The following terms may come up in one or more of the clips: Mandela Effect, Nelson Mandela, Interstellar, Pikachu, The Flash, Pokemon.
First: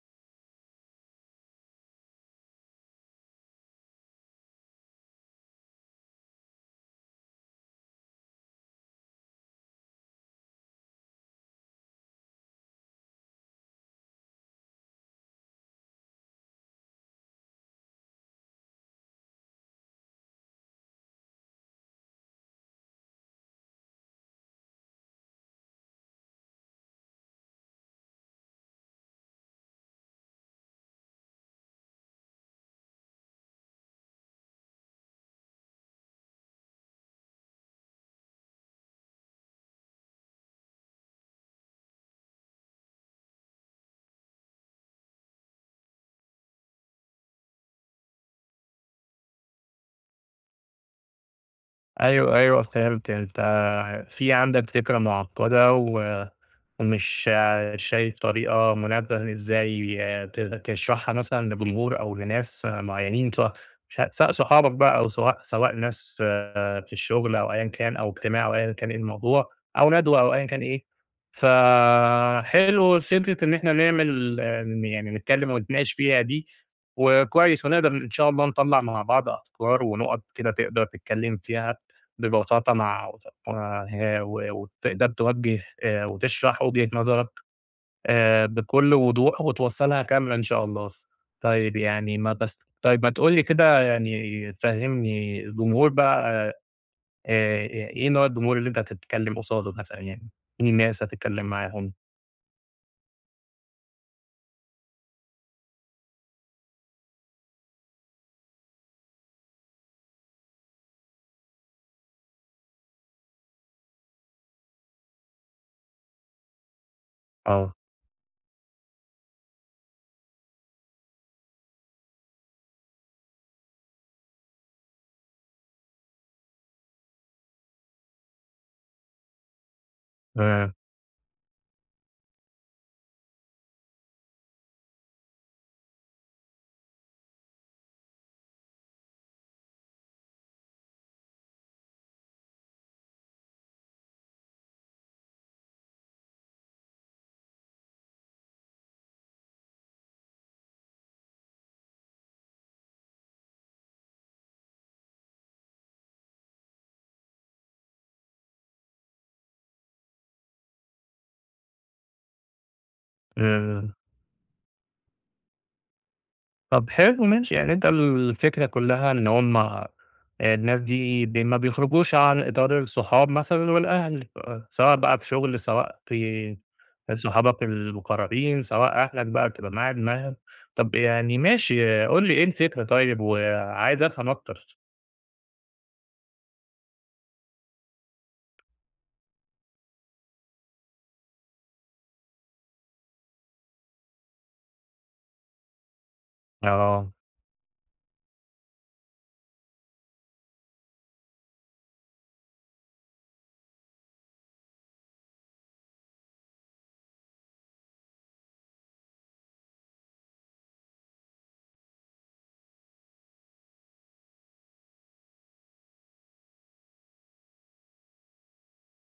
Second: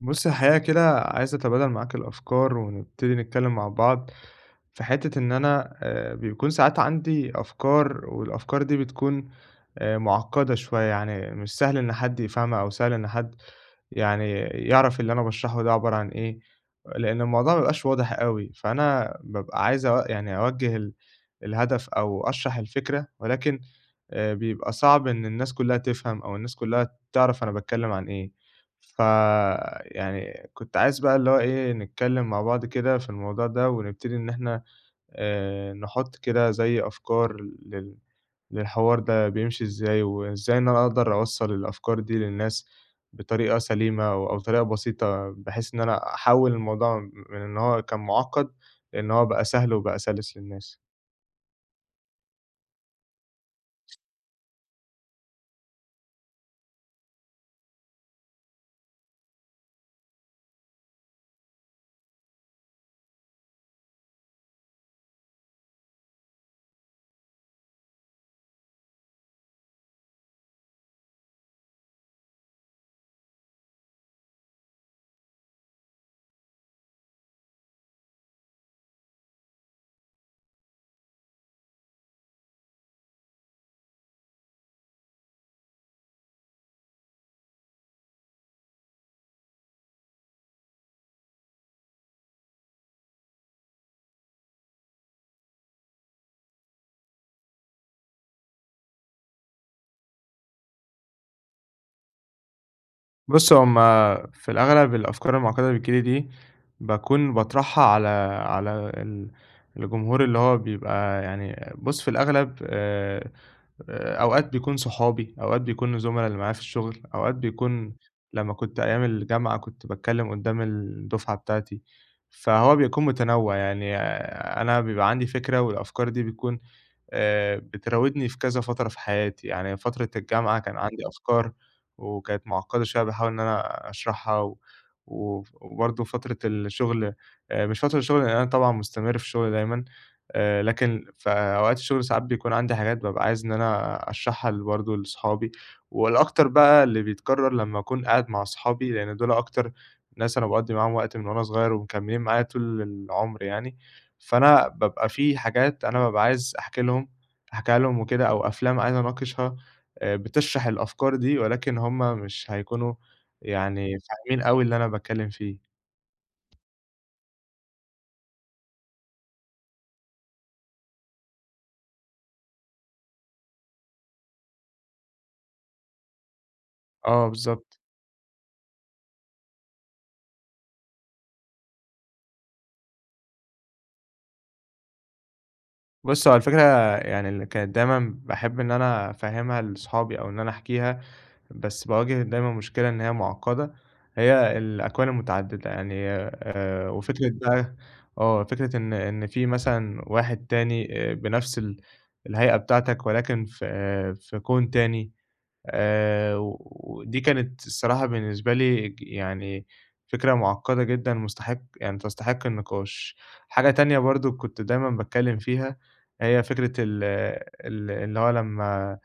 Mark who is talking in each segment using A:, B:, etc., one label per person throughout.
A: بُصّي الحقيقة كده عايز أتبادل معاك الأفكار ونبتدي نتكلم مع بعض، في حتة إن أنا بيكون ساعات عندي أفكار، والأفكار دي بتكون مُعقّدة شوية، يعني مش سهل إن حد يفهمها أو سهل إن حد يعني يعرف اللي أنا باشرحه ده عبارة عن إيه، لإن الموضوع ما بيبقاش واضح أوي، فأنا بابقى عايز أو يعني أوجّه الهدف أو أشرح الفكرة، ولكن بيبقى صعب إن الناس كلّها تفهم أو الناس كلّها تعرف أنا باتكلّم عن إيه. ف يعني كنت عايز بقى اللي هو إيه، نتكلّم مع بعض كده في الموضوع ده ونبتدي إن إحنا نحُط كده زي أفكار لل للحوار ده بيمشي إزاي، وإزاي إن أنا أقدر أوصّل الأفكار دي للناس بطريقة سليمة أو طريقة بسيطة، بحيث إن أنا أحوّل الموضوع من إن هو كان مُعقّد لإن هو بقى سهل وبقى سَلِس للناس.
B: أيوه، أيوه فهمت، أنت في عندك فكرة معقدة ومش شايف طريقة مناسبة إزاي تشرحها مثلًا لجمهور أو لناس معينين سواء سواء صحابك بقى أو سواء ناس في الشغل أو أيًا كان أو اجتماع أو أيًا كان إيه الموضوع أو ندوة أو أيًا كان إيه، فحلو فكرة إن إحنا نعمل يعني نتكلم ونتناقش فيها دي، وكويس ونقدر إن شاء الله نطلّع مع بعض أفكار ونُقط كده تقدر تتكلم فيها. ببساطة مع وتقدر توجّه وتشرح وجهة نظرك بكل وضوح وتوصّلها كاملة إن شاء الله. طيب يعني ما بس طيب ما تقول لي كده يعني فهّمني الجمهور بقى، إيه نوع الجمهور اللي أنت هتتكلّم قصاده مثلًا يعني؟ مين الناس هتتكلّم معاهم؟
A: بُص، هم في الأغلب الأفكار المعقدة اللي بتيجي لي دي، باكون باطرحها على ال الجمهور اللي هو بيبقى يعني بُص، في الأغلب أوقات بيكون صحابي، أوقات بيكون الزملا اللي معايا في الشغل، أوقات
B: آه.
A: بيكون لمّا كنت أيام الجامعة كنت باتكلم قدّام الدفعة بتاعتي، فهو بيكون متنوع، يعني أنا بيبقى عندي فكرة والأفكار دي بتكون بتراودني في كذا فترة في حياتي، يعني فترة الجامعة كان عندي أفكار وكانت معقدة شوية باحاول إن أنا أشرحها و وف وبرضه فترة الشغل مش فترة الشغل لأن أنا طبعًا مستمر في الشغل دايمًا، لكن في أوقات الشغل ساعات بيكون عندي حاجات بابقى عايز إن أنا أشرحها برضه لصحابي، والأكتر بقى اللي بيتكرر لمّا أكون قاعد مع صحابي، لأن دول أكتر ناس أنا باقضّي معاهم وقت من وأنا صغير ومكملين معايا طول العمر يعني. فأنا بابقى في حاجات أنا بابقى عايز أحكيها لهم وكده، أو أفلام عايز أناقشها بتشرح الأفكار دي، ولكن هُم مش هيكونوا
B: آآ
A: يعني فاهمين أوي اللي أنا باتكلم فيه.
B: طب حلو ماشي، يعني أنت الفكرة كلّها إن هُم الناس دي ما بيخرجوش عن إطار الصحاب مثلًا والأهل، سواء بقى في شغل، سواء في
A: آه،
B: صحابك
A: بالضبط.
B: المقربين، سواء أهلك بقى بتبقى معاك معاهم. طب يعني ماشي، قُل لي إيه الفكرة طيب وعايز أفهم أكتر.
A: بُص، هو الفكرة يعني اللي كانت دايمًا باحب إن أنا أفهّمها لصحابي أو إن أنا أحكيها بس باواجه دايمًا مشكلة إن هي معقّدة، هي الأكوان المتعددة، يعني
B: آه،
A: وفكرة بقى فكرة إن في مثلًا واحد تاني بنفس الهيئة بتاعتك ولكن في في كون تاني، ودي كانت الصراحة بالنسبة لي يعني فكرة معقّدة جدًا مستحق يعني تستحق النقاش. حاجة تانية برضه كنت دايمًا باتكلّم فيها، هي فكرة ال ال اللي هو لمّا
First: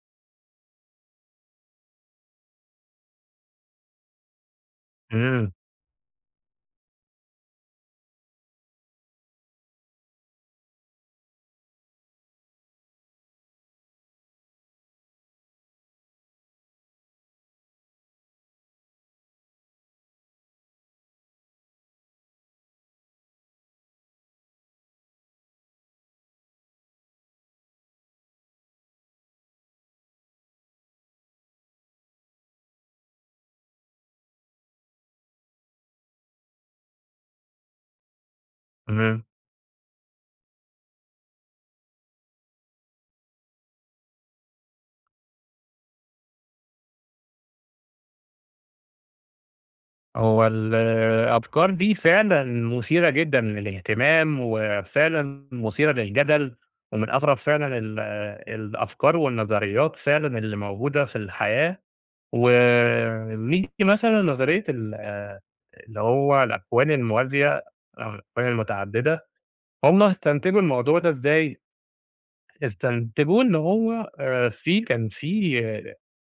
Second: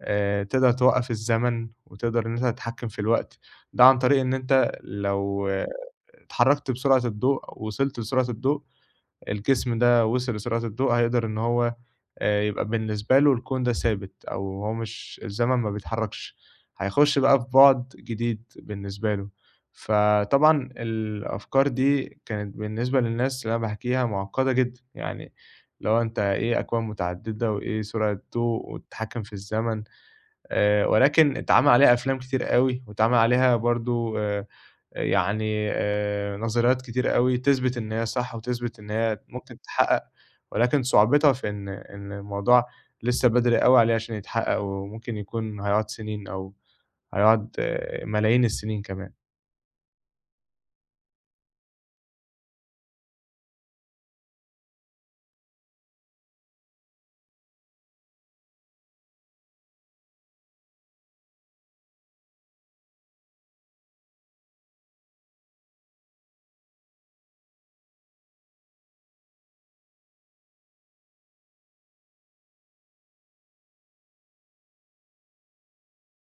A: تقدر توقّف الزمن وتقدر إن أنت تتحكّم في الوقت، ده عن طريق إن أنت لو
B: إمم،
A: اتحرّكت بسرعة الضوء أو وصلت لسرعة الضوء، الجسم ده وصل لسرعة الضوء هيقدر إن هو يبقى بالنسبة له الكون ده ثابت أو هو مش الزمن ما بيتحرّكش، هيخُش بقى في بُعد جديد بالنسبة له. فطبعًا الأفكار دي كانت بالنسبة للناس اللي أنا باحكيها معقّدة جدًا، يعني اللي هو أنت إيه أكوان متعدّدة وإيه سرعة ضوء والتحكّم في الزمن. ولكن اتعمل عليها أفلام كتير أوي، واتعمل عليها برضه يعني نظريات كتير أوي تثبت إن هي صح، وتثبت إن هي
B: إمم.
A: ممكن تتحقق، ولكن صعوبتها في إن الموضوع لسه بدري أوي عليه عشان يتحقق، وممكن يكون هيقعد سنين أو هيقعد ملايين السنين كمان.
B: هو الأفكار دي فعلًا مثيرة جدًا للاهتمام، وفعلًا مثيرة للجدل، ومن أغرب فعلًا الأفكار والنظريات فعلًا اللي موجودة في الحياة، ونيجي مثلًا لنظرية اللي هو الأكوان الموازية أو الأكوان المتعددة. هم استنتجوا الموضوع ده إزاي؟ استنتجوه إن هو في كان في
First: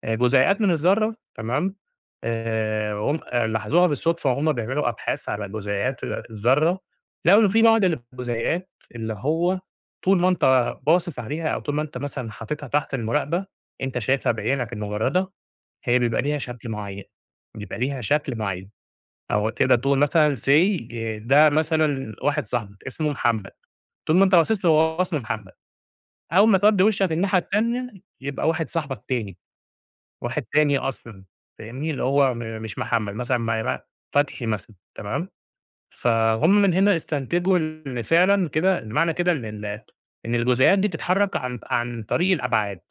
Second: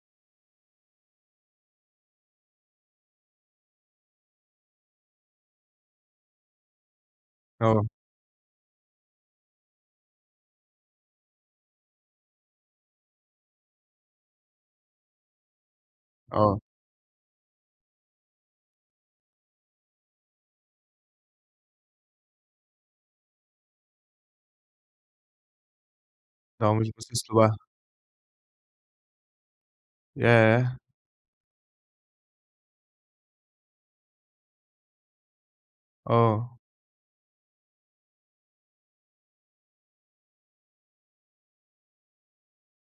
B: جزيئات من الذرة، تمام؟ هم آه، لاحظوها بالصدفة وهُم بيعملوا أبحاث على جزيئات الذرة، لقوا إن في بعض
A: آه،
B: الجزيئات اللي هو طول ما أنت باصص عليها أو طول ما أنت مثلًا حاططها تحت المراقبة، أنت شايفها بعينك المجردة، هي بيبقى ليها
A: آه،
B: شكل معيّن، بيبقى ليها شكل معيّن. أو تقدر تقول مثلًا say، ده مثلًا واحد صاحبك اسمه محمد، طول ما أنت باصص له هو اسمه محمد، أول ما
A: لو
B: تودّي
A: مش
B: وشّك
A: باصص له
B: الناحية
A: بقى.
B: التانية يبقى واحد صاحبك تاني. واحد
A: ياه!
B: تاني أصلًا، فاهمني؟ اللي هو مش محمد، مثلًا مع فتحي مثلًا، تمام؟ فهُم
A: آه،
B: من هنا استنتجوا إن فعلًا كده، إن معنى كده إن إن الجزيئات دي بتتحرك عن طريق الأبعاد،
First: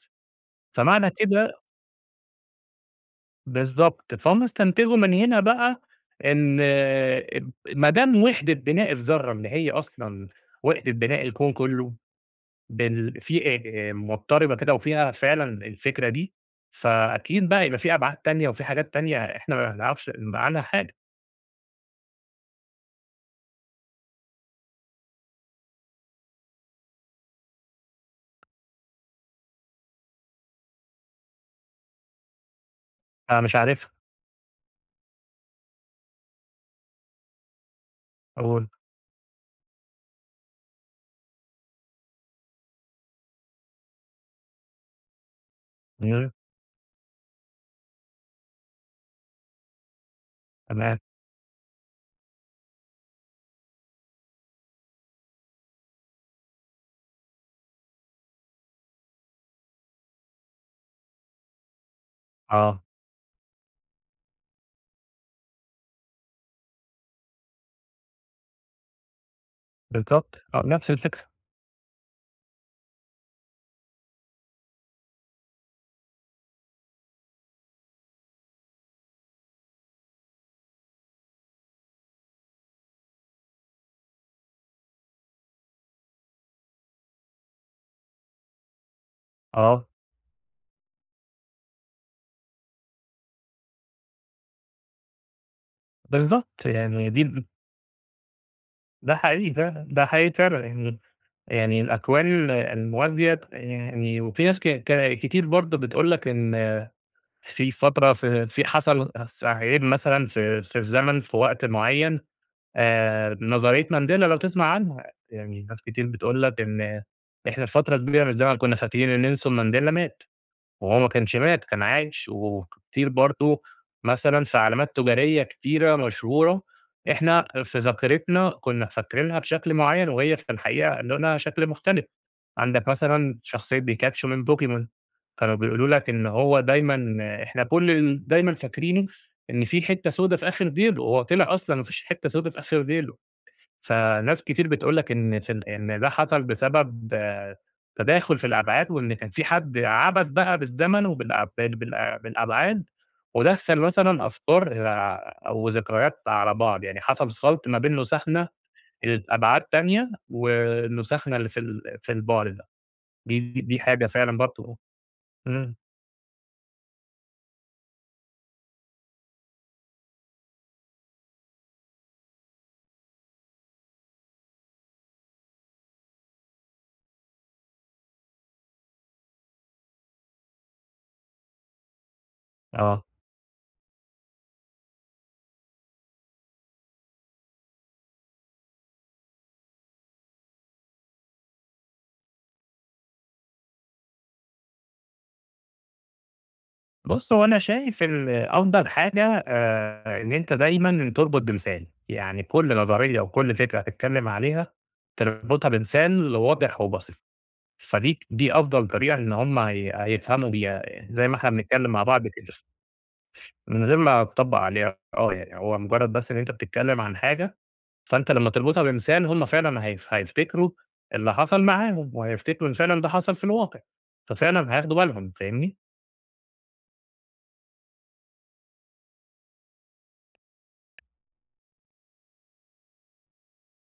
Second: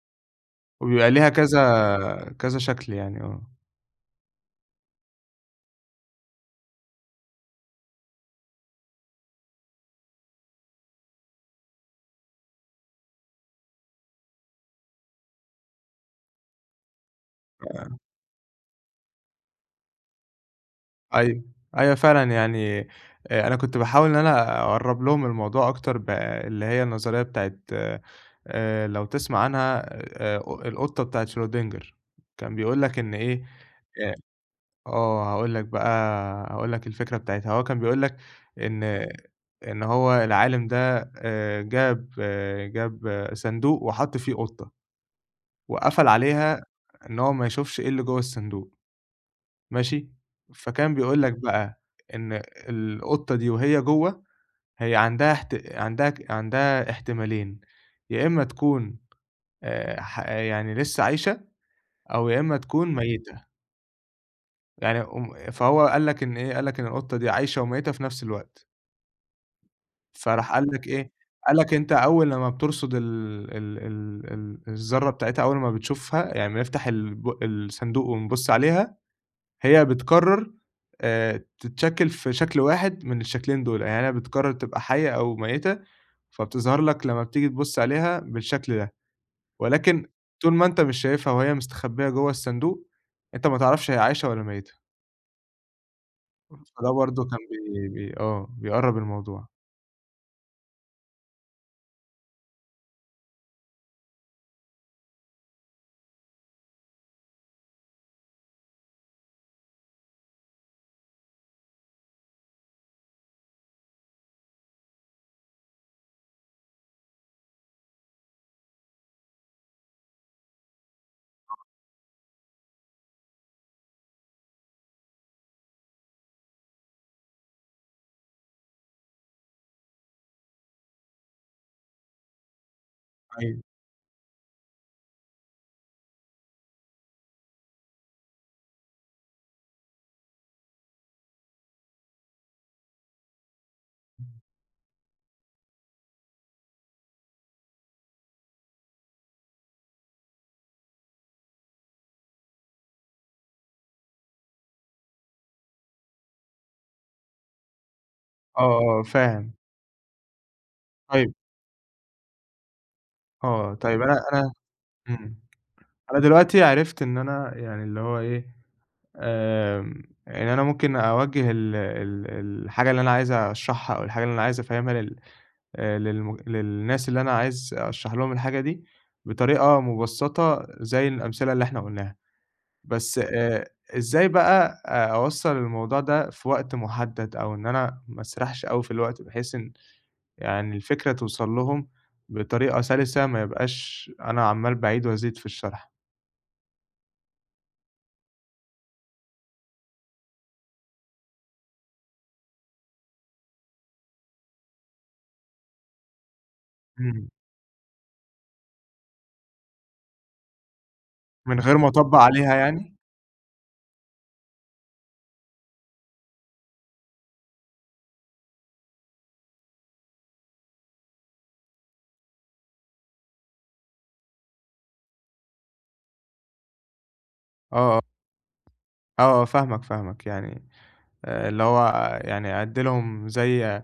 B: فمعنى
A: وبيبقى ليها
B: كده
A: كذا كذا شكل يعني، آه.
B: بالضبط، فهُم استنتجوا من هنا بقى إن ما دام وحدة بناء الذرة اللي هي أصلًا وحدة بناء الكون كله في مضطربة كده وفيها فعلًا الفكرة دي، فأكيد بقى يبقى في أبعاد تانية وفي حاجات تانية إحنا ما نعرفش عنها حاجة.
A: أيوه، أيوه فعلًا يعني أنا كنت باحاول إن أنا أقرّب لهم الموضوع أكتر اللي هي النظرية بتاعة لو تسمع عنها ق القطة بتاعة شرودنجر، كان بيقول لك إن
B: أنا
A: إيه
B: مش عارفها.
A: آآ هاقول لك بقى هاقول لك الفكرة بتاعتها، هو كان بيقول لك
B: أقول
A: إن إن هو العالم ده جاب صندوق وحَط فيه قطة، وقفل
B: إمم،
A: عليها إن هو ما يشوفش إيه اللي جوّه الصندوق. ماشي، فكان
B: تمام،
A: بيقول لك بقى إن القطة دي وهي جوّه، هي عندها احتمالين، يا إمّا تكون ح يعني لسه عايشة أو يا إمّا
B: آه،
A: تكون ميتة، يعني فهو قال لك إن إيه، قال لك إن القطة دي عايشة وميتة في نفس الوقت،
B: بالضبط،
A: فراح
B: آه،
A: قال لك
B: نفس
A: إيه،
B: الفكرة،
A: قال لك أنت أول لمّا بترصد ال ال ال ال الذرّة بتاعتها أول ما بتشوفها، يعني بنفتح الصندوق ونبُص عليها هي بتقرّر تتشكِّل في شكل واحد من الشكلين دول، يعني هي بتقرّر تبقى حيّة أو ميّتة، فبتظهر لك لمّا بتيجي تبُص عليها بالشكل ده،
B: آه،
A: ولكن طول ما أنت مش شايفها وهي مستخبية جوّه الصندوق، أنت ما تعرفش هي عايشة والّا ميّتة،
B: بالضبط،
A: فده
B: يعني
A: برضه
B: دي
A: كان
B: ب
A: بي بي آه، بيقرّب
B: ده
A: الموضوع.
B: حقيقي فعلًا، ده حقيقي فعلًا يعني. يعني الأكوان الموازية يعني وفي ناس ك ك كتير برضه بتقول لك إن في فترة في حصل عيب مثلًا في الزمن في وقت معين. نظرية مانديلا لو تسمع عنها، يعني ناس كتير بتقول لك إن إحنا لفترة كبيرة من الزمن كنا فاكرين إن نيلسون مانديلا مات، وهو ما كانش مات كان عايش، وكتير برضه مثلًا في علامات تجارية كتيرة مشهورة إحنا في ذاكرتنا كنا فاكرينها بشكل معيّن، وهي في الحقيقة لونها شكل مختلف. عندك مثلًا
A: أيوه،
B: شخصية بيكاتشو من بوكيمون، كانوا بيقولوا لك إن هو دايمًا، إحنا كل دايمًا فاكرينه إن في حتّة سودا في آخر ديله، وهو طلع أصلًا ما فيش حتّة سودا في آخر ديله. فناس كتير بتقول لك إن في ال إن ده حصل بسبب آه، تداخل في الأبعاد، وإن كان في حد عبَث بقى بالزمن وبالأب بال بالأبعاد، ودخّل مثلًا أفكار آه، أو ذكريات على بعض، يعني حصل خَلْط ما بين نُسَخنا
A: آه، آه، فاهم.
B: الأبعاد تانية،
A: طيب
B: ونُسَخنا اللي في البعد ده. دي دي دي
A: طيب
B: حاجة
A: أنا
B: فعلًا
A: أنا
B: برضه.
A: إمم،
B: إمم،
A: أنا دلوقتي عرفت إن أنا يعني اللي هو إيه، إن أنا ممكن أوجّه ال ال الحاجة اللي أنا عايز أشرحها أو الحاجة اللي أنا عايز أفهّمها لل للم للناس اللي أنا عايز أشرح لهم الحاجة دي بطريقة مُبسّطة زي الأمثلة اللي إحنا قُلناها،
B: آه.
A: بس إزاي بقى أوصّل الموضوع ده في وقت مُحدّد أو إن أنا ما أسرحش أوي في الوقت بحيث إن يعني الفكرة توصل لهم بطريقة سلسة ما يبقاش أنا عمّال باعيد وأزيد في الشرح؟
B: بُص، هو أنا شايف أفضل حاجة إن أنت دايمًا تربط بمثال، يعني كل نظرية وكل فكرة هتتكلم عليها تربطها بمثال واضح وبسيط،
A: إمم،
B: فدي أفضل طريقة إن هم هيفهموا بيها زي ما إحنا
A: من غير ما
B: بنتكلم مع
A: أطبّق
B: بعض كده،
A: عليها يعني؟
B: من غير ما تطبّق عليها آه، يعني هو مجرد بس إن أنت بتتكلم عن حاجة، فأنت لمّا تربطها بمثال هم فعلًا هيفتكروا اللي حصل معاهم، وهيفتكروا إن فعلًا ده حصل في الواقع، ففعلًا هياخدوا بالهم، فاهمني؟
A: آه، آه. آه، آه، فاهمك، فاهمك، يعني اللي هو يعني أدّي لهم زي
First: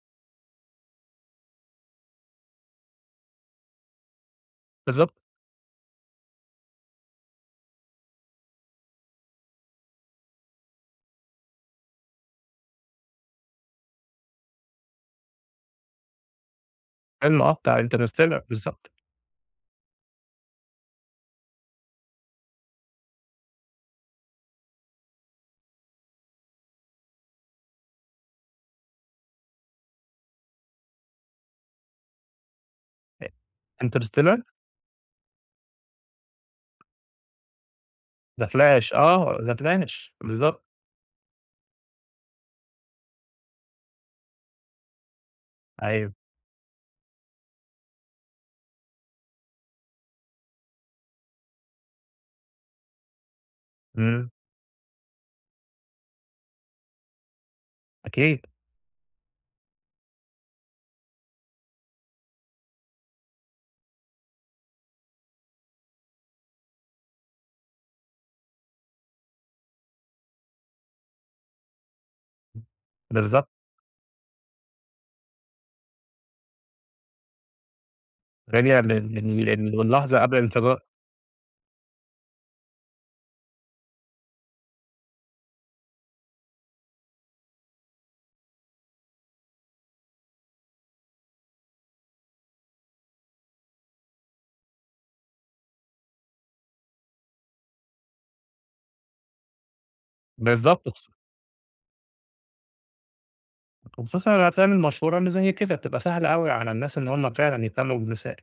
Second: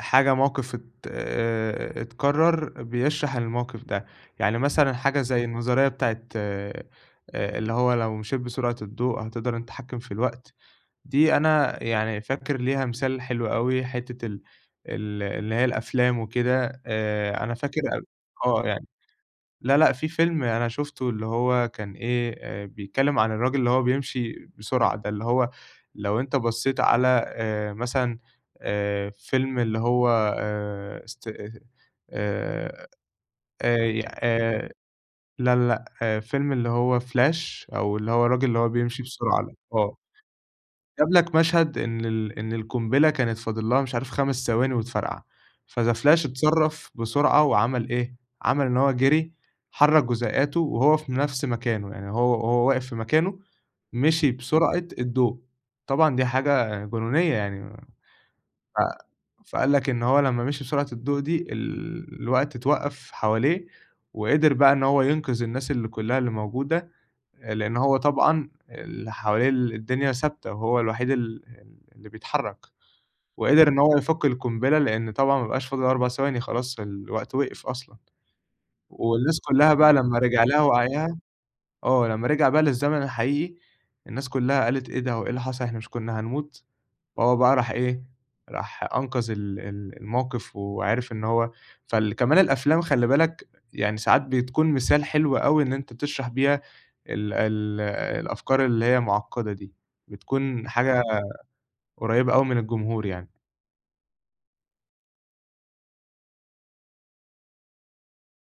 A: حاجة موقف ات اتكرر بيشرح الموقف ده، يعني مثلًا
B: بالضبط،
A: حاجة زي النظرية بتاعة اللي هو لو مشيت بسرعة الضوء هتقدر أنت تتحكم في الوقت، دي أنا يعني فاكر ليها مثال حلو أوي، حتة ال ال اللي هي الأفلام وكده
B: فيلم آه
A: أنا فاكر
B: بتاع
A: أ
B: Interstellar
A: آه يعني
B: بالضبط.
A: لا، لأ، في فيلم أنا شُفته اللي هو كان إيه، بيتكلّم عن الراجل اللي هو بيمشي بسرعة ده، اللي هو لو أنت بصّيت على مثلًا فيلم اللي هو است آآ
B: أ
A: آي
B: Interstellar.
A: لا، لا، لأ، فيلم اللي هو Flash أو اللي هو
B: The
A: الراجل اللي هو
B: Flash
A: بيمشي
B: آه
A: بسرعة
B: The
A: ده، آه.
B: Flash بالضبط،
A: جاب لك مشهد إن إن القنبلة كانت فاضل لها مش عارف 5 ثواني وتفرقع، فThe
B: أيوه،
A: Flash اتصرّف بسرعة وعمل إيه، عمل إن هو جري، حرّك جزيئاته وهو في نفس مكانه، يعني هو وهو واقف في مكانه
B: إمم،
A: مشي بسرعة الضوء، طبعًا دي حاجة جنونية يعني
B: أكيد،
A: ف فقال لك إن هو لمّا مشي بسرعة الضوء دي الوقت اتوقّف حواليه، وقدر بقى إن هو ينقذ الناس اللي كلّها اللي موجودة. لإن هو طبعًا اللي حواليه الدنيا ثابتة وهو الوحيد اللي بيتحرّك،
B: بالضبط،
A: وقدر إن هو يفُك القنبلة لإن طبعًا ما بقاش فاضل 4 ثواني خلاص الوقت وقف أصلًا،
B: رجع
A: والناس كُلّها بقى لمّا
B: للحظة قبل
A: رجع لها
B: الانفجار،
A: وعيها لمّا رجع بقى للزمن الحقيقي، الناس كُلّها قالت إيه ده هو إيه اللي حصل إحنا مش كُنّا هنموت؟ فهو بقى راح إيه، راح أنقذ ال ال الموقف وعرف إن هو كمان الأفلام خلّي بالك يعني ساعات بتكون مثال حلو أوي إن أنت تشرح بيها ال ال الأفكار اللي هي معقّدة دي، بتكون
B: بالضبط.
A: حاجة إمم. قريّبة أوي من الجمهور يعني.
B: وخصوصًا الأفلام المشهورة اللي زي كده بتبقى سهلة أوي على الناس إن هم فعلًا يهتموا بالرسالة،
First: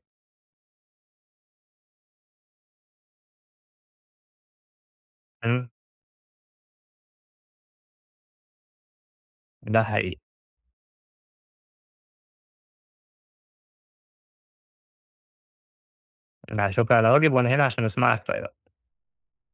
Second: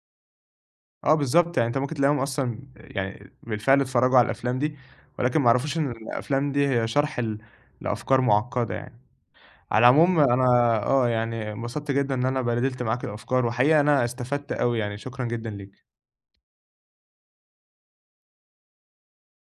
A: آه بالضبط، يعني أنت ممكن تلاقيهم أصلًا يعني بالفعل اتفرّجوا على الأفلام دي، ولكن ما
B: إمم،
A: يعرفوش إن الأفلام دي هي شرح لأفكار معقّدة يعني. على
B: ده حقيقي.
A: العموم أنا يعني انبسطت جدًا إن أنا بادلت معاك الأفكار، وحقيقة أنا استفدت أوي يعني، شكرًا جدًا ليك.
B: لا شكر على واجب، وأنا هنا عشان أسمعك طيب.